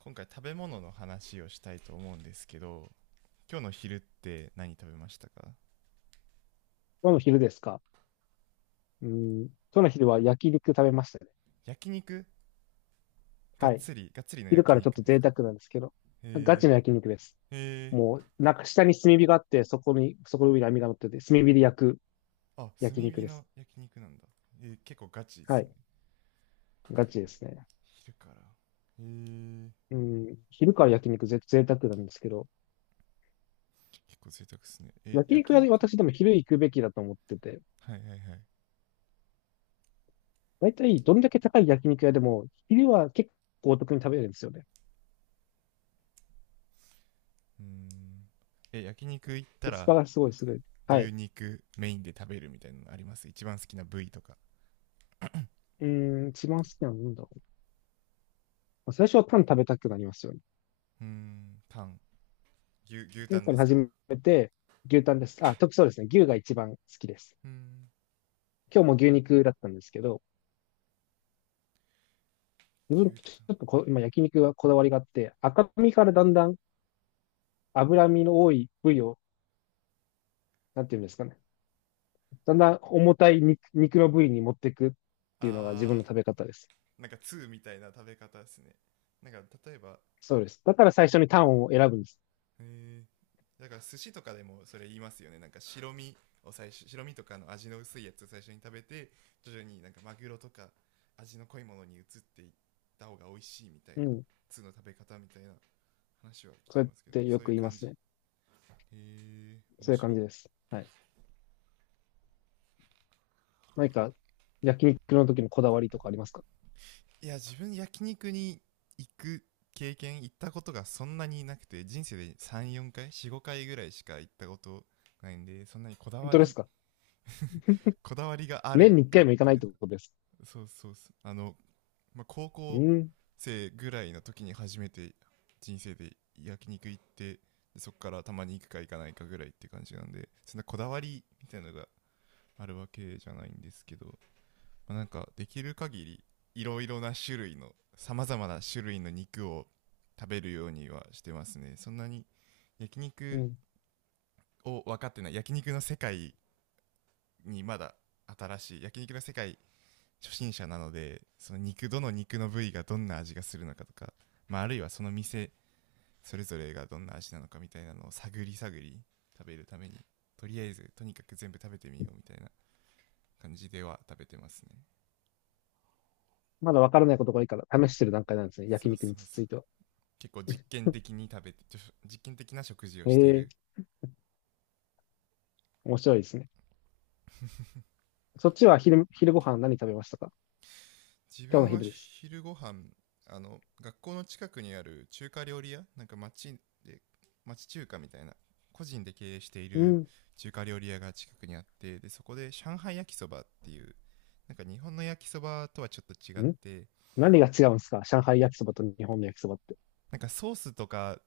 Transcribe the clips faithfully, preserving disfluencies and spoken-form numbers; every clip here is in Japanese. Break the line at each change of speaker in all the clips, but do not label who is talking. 今回食べ物の話をしたいと思うんですけど、今日の昼って何食べましたか？
今日の昼ですか？うん。今日の昼は焼肉食べましたね。
焼肉、が
は
っ
い。
つりがっつりの
昼
焼
からちょっ
肉
と
です
贅
か？
沢なんですけど。ガ
へ
チの焼肉です。
え、へえ。
もう、なんか下に炭火があって、そこに、そこの上に網が乗ってて、炭火で焼く
あ、炭
焼肉
火
です。
の焼肉なんだ。えー結構ガチで
は
すね。
い。ガチですね。
昼から。へえ。
うん。昼から焼肉ぜ、贅沢なんですけど、
結構贅沢ですねえ、
焼肉
焼
屋
肉。
で私でも昼行くべきだと思ってて、
はいはいはい。
大体どんだけ高い焼肉屋でも、昼は結構お得に食べれるんですよね。
うーん。え焼肉行った
コスパ
ら、
がすごいすごい。
どう
は
いう
い。
肉メインで食べるみたいなのあります？一番好きな部位とか？
うーん、一番好きなのなんだろう。まあ最初はパン食べたくなりますよね。
うーん、タン、牛牛
1
タ
年
ンで
間
すか？
始めて、牛タンです。あ、特そうですね。牛が一番好きです。
うーん、
今日も牛肉だったんですけど、自分、
牛
ち
タン。
ょっとこ、今焼肉はこだわりがあって、赤身からだんだん脂身の多い部位を、なんていうんですかね。だんだん重たい肉、肉の部位に持っていくっていうのが自分
あ
の食べ方です。
ー、なんかーみたいな食べ方ですね。なんか、例えば、
そうです。だから最初にタンを選ぶんです。
えーだから寿司とかでもそれ言いますよね。なんか白身を最初、白身とかの味の薄いやつを最初に食べて、徐々になんかマグロとか味の濃いものに移っていった方が美味しいみたい
う
な
ん。
ーの食べ方みたいな話は聞
そ
き
うやっ
ますけど、
てよ
そうい
く
う
言いま
感じ。
す
へ
ね。
え、面
そういう
白
感
い。
じです。はい。何か焼肉の時のこだわりとかありますか？
いや、自分焼肉に行く経験、行ったことがそんなになくて、人生でさんよんかい、よんごかいぐらいしか行ったことないんで、そんなにこだ
本
わ
当です
り
か？
こだわりがあ
年
る
に1
かっ
回も行か
て
ない
い
っ
う
て
と、
ことです。
そうそうそう、あの、まあ、高
う
校
ん。
生ぐらいの時に初めて人生で焼肉行って、でそこからたまに行くか行かないかぐらいって感じなんで、そんなこだわりみたいなのがあるわけじゃないんですけど、まあ、なんかできる限りいろいろな種類の、さまざまな種類の肉を食べるようにはしてますね。そんなに焼
う
肉
ん。
を分かってない、焼肉の世界にまだ、新しい焼肉の世界、初心者なので、その肉、どの肉の部位がどんな味がするのかとか、まあ、あるいはその店それぞれがどんな味なのかみたいなのを探り探り食べるために、とりあえずとにかく全部食べてみようみたいな感じでは食べてますね。
まだわからないことが多いから試してる段階なんですね。
そ
焼
う
肉に
そうそ
つ
う、
いては。
結構実験的に食べて、実験的な食事を
へ
してい
え、
る。
面白いですね。そっちは昼、昼ご飯何食べましたか？
自
今日の
分は
昼です。
昼ご飯、あの、学校の近くにある中華料理屋、なんか町で町中華みたいな、個人で経営してい
う
る
ん。
中華料理屋が近くにあって、でそこで上海焼きそばっていう、なんか日本の焼きそばとはちょっと違っ
ん
て、
何が違うんですか、上海焼きそばと日本の焼きそばって？
なんかソースとか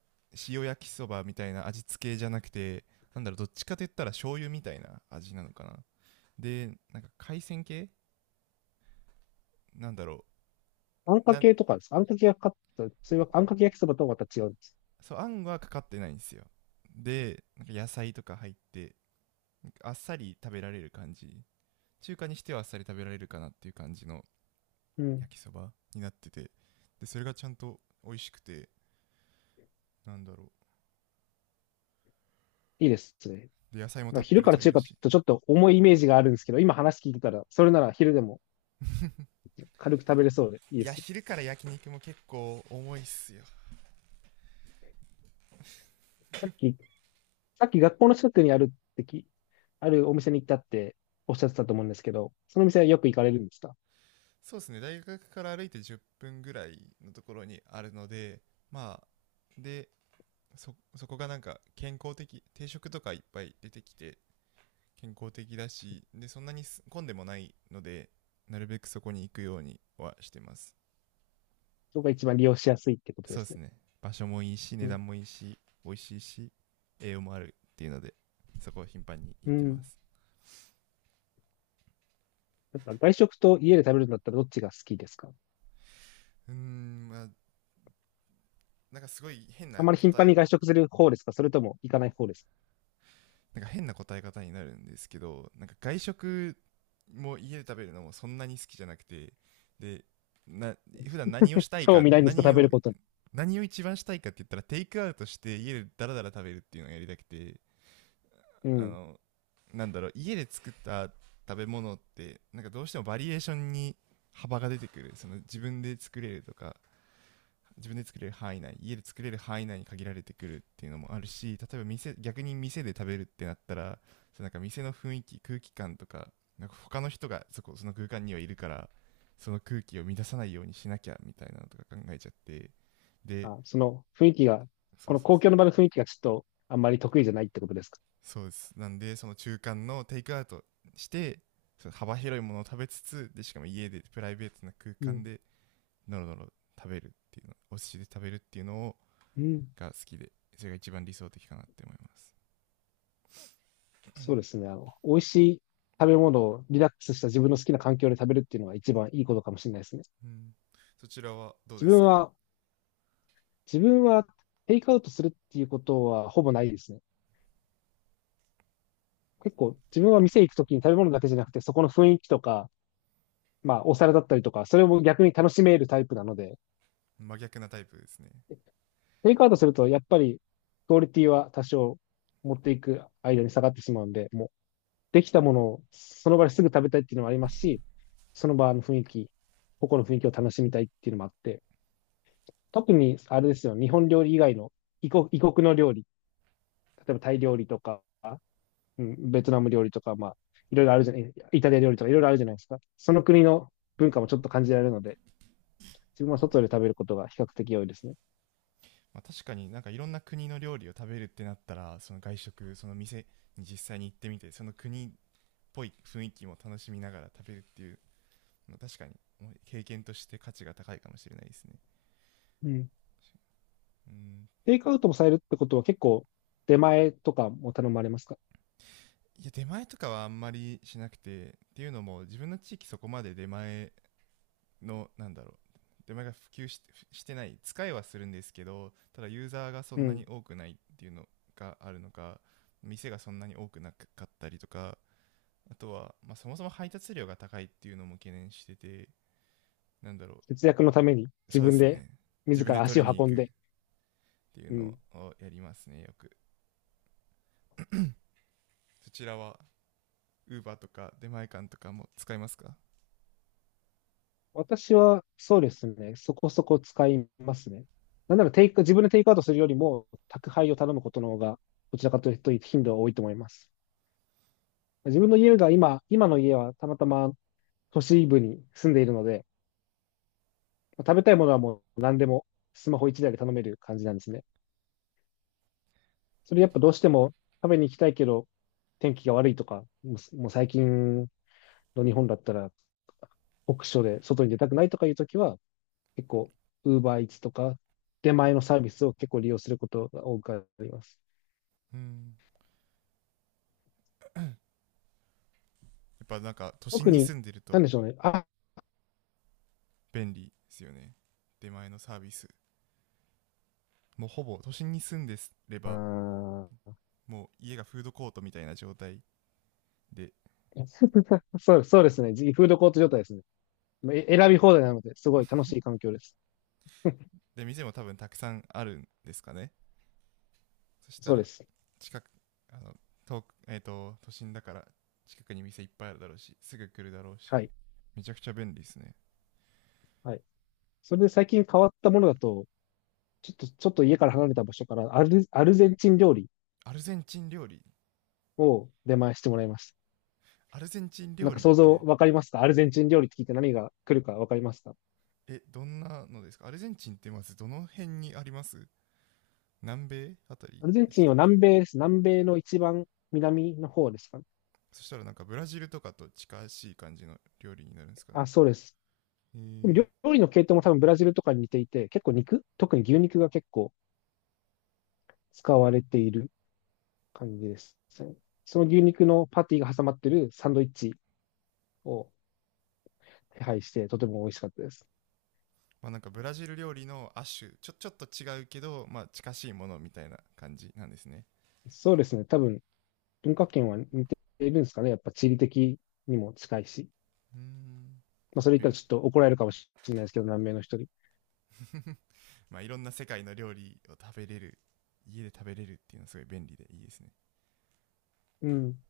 塩焼きそばみたいな味付けじゃなくて、なんだろう、どっちかといったら醤油みたいな味なのかな。でなんか海鮮系、なんだろ
あんか
うな。
けとかですか？あんかけがかかった、それはあんかけ焼きそばとはまた違うんです。
そう、あんはかかってないんですよ。でなんか野菜とか入って、あっさり食べられる感じ、中華にしてはあっさり食べられるかなっていう感じの
うん。
焼きそばになってて、でそれがちゃんと美味しくて、なんだろ
いいですね。
う、で野菜も
ま
た
あ
っぷ
昼
り
から
取れ
中
る
華って聞
し。
くとちょっと重いイメージがあるんですけど、今話聞いてたら、それなら昼でも軽く食べれそうでいい
い
で
や、
す。
昼から焼肉も結構重いっすよ。
さっきさっき学校の近くにあるってき、あるお店に行ったっておっしゃってたと思うんですけど、そのお店はよく行かれるんですか？
そうですね、大学から歩いてじゅっぷんぐらいのところにあるので、まあ、でそそこがなんか健康的定食とかいっぱい出てきて、健康的だし、でそんなにす混んでもないので、なるべくそこに行くようにはしてます。
そこが一番利用しやすいってことで
そうで
す
す
ね。
ね、場所もいいし、値
うん。
段もいいし、美味しいし、栄養もあるっていうので、そこを頻繁に行
う
ってま
ん。
す。
やっぱ外食と家で食べるんだったらどっちが好きですか？
うーん、まあ、なんかすごい変
あ
な
まり頻
答
繁
え、
に外食する方ですか？それとも行かない方です
なんか変な答え方になるんですけど、なんか外食も家で食べるのもそんなに好きじゃなくて、で、な普段何を
か？
したい
興
か、
味ないんですか、
何
食べ
を
ることに？
何を一番したいかって言ったらテイクアウトして家でダラダラ食べるっていうのをやりたくて、
う
あ
ん。
の、なんだろう、家で作った食べ物ってなんかどうしてもバリエーションに幅が出てくる、その、自分で作れるとか自分で作れる範囲内、家で作れる範囲内に限られてくるっていうのもあるし、例えば店、逆に店で食べるってなったら、その、なんか店の雰囲気、空気感とか、なんか他の人がそこ、その空間にはいるから、その空気を乱さないようにしなきゃみたいなのとか考えちゃって、で、
あ、その雰囲気が、
そ
こ
う
の
そう、
公共の場の雰囲気がちょっとあんまり得意じゃないってことですか？
そうです。なんで、その中間のテイクアウトして、その幅広いものを食べつつ、でしかも家でプライベートな空
う
間
ん。
でノロノロ食べるっていうの、お寿司で食べるっていうのを
うん。
が好きで、それが一番理想的かなって思います。
そうですね。あの、美味しい食べ物をリラックスした自分の好きな環境で食べるっていうのが一番いいことかもしれないですね。
うん、そちらはどう
自
で
分
すか？
は、自分はテイクアウトするっていうことはほぼないですね。結構自分は店行くときに食べ物だけじゃなくて、そこの雰囲気とか、まあお皿だったりとか、それを逆に楽しめるタイプなので、
真逆なタイプですね。
テイクアウトするとやっぱりクオリティは多少持っていく間に下がってしまうんで、もうできたものをその場ですぐ食べたいっていうのもありますし、その場の雰囲気、個々の雰囲気を楽しみたいっていうのもあって、特にあれですよ、日本料理以外の異国、異国の料理、例えばタイ料理とか、うん、ベトナム料理とか、まあ、いろいろあるじゃない、イタリア料理とかいろいろあるじゃないですか。その国の文化もちょっと感じられるので、自分は外で食べることが比較的多いですね。
まあ、確かに、なんかいろんな国の料理を食べるってなったら、その外食、その店に実際に行ってみて、その国っぽい雰囲気も楽しみながら食べるっていうのは、確かに経験として価値が高いかもしれないですね。
うん。
うん。
テイクアウトもされるってことは結構出前とかも頼まれますか？
いや、出前とかはあんまりしなくて、っていうのも自分の地域、そこまで出前の、なんだろう、出前が普及ししてない、使いはするんですけど、ただユーザーがそ
う
んなに
ん。
多くないっていうのがあるのか、店がそんなに多くなかったりとか、あとは、まあ、そもそも配達料が高いっていうのも懸念してて、なんだろ
節約のために
う。
自
そうで
分
す
で
ね、自
自
分で
ら
取
足
りに
を
行
運ん
く
で。
っていう
う
の
ん。
をやりますね、よく。そちらは Uber とか出前館とかも使いますか？
私は、そうですね。そこそこ使いますね。なんならテイク、自分でテイクアウトするよりも、宅配を頼むことの方が、どちらかというと頻度は多いと思います。自分の家が今、今の家はたまたま都市部に住んでいるので、食べたいものはもう何でもスマホ一台で頼める感じなんですね。それやっぱどうしても食べに行きたいけど、天気が悪いとか、もうもう最近の日本だったら、酷暑で外に出たくないとかいうときは、結構、ウーバーイーツとか、出前のサービスを結構利用することが多くあります。
うん、っぱなんか都心
特
に
に、
住んでる
な
と
んでしょうね。あ、
便利ですよね、出前のサービス。もうほぼ都心に住んでれば、
あ
もう家がフードコートみたいな状態で。
ーそう、そうですね。フードコート状態ですね。え選び放題なので、すごい楽しい 環境です。
で店も多分たくさんあるんですかね、そした
そうで
ら。
す。
近く、あの遠く、えっ、と都心だから、近くに店いっぱいあるだろうし、すぐ来るだろう
は
し、
い。
めちゃくちゃ便利ですね。
はい。それで最近変わったものだと、ちょっと、ちょっと家から離れた場所からアル、アルゼンチン料理
アルゼンチン料理、
を出前してもらいました。
アルゼンチン
な
料
んか
理っ
想像
て、
わかりますか？アルゼンチン料理って聞いて何が来るかわかりますか？
えどんなのですか？アルゼンチンってまずどの辺にあります？南米あた
ア
り
ルゼン
で
チ
し
ン
た
は
っけ？
南米です。南米の一番南の方ですかね？
そしたらなんかブラジルとかと近しい感じの料理になるんですかね。
あ、そうです。
へ
でも
え。
料料理の系統も多分ブラジルとかに似ていて、結構肉、特に牛肉が結構使われている感じですね。その牛肉のパティが挟まってるサンドイッチを手配して、とても美味しかったです。
まあ、なんかブラジル料理の亜種、ちょちょっと違うけど、まあ近しいものみたいな感じなんですね。
そうですね。多分文化圏は似ているんですかね。やっぱ地理的にも近いし。
うーん、
まあ、それ言っ
い
たら
ろ
ちょっと怒られるかもしれないですけど、南米の人に。
まあ、いろんな世界の料理を食べれる、家で食べれるっていうのはすごい便利でいいですね。
うん。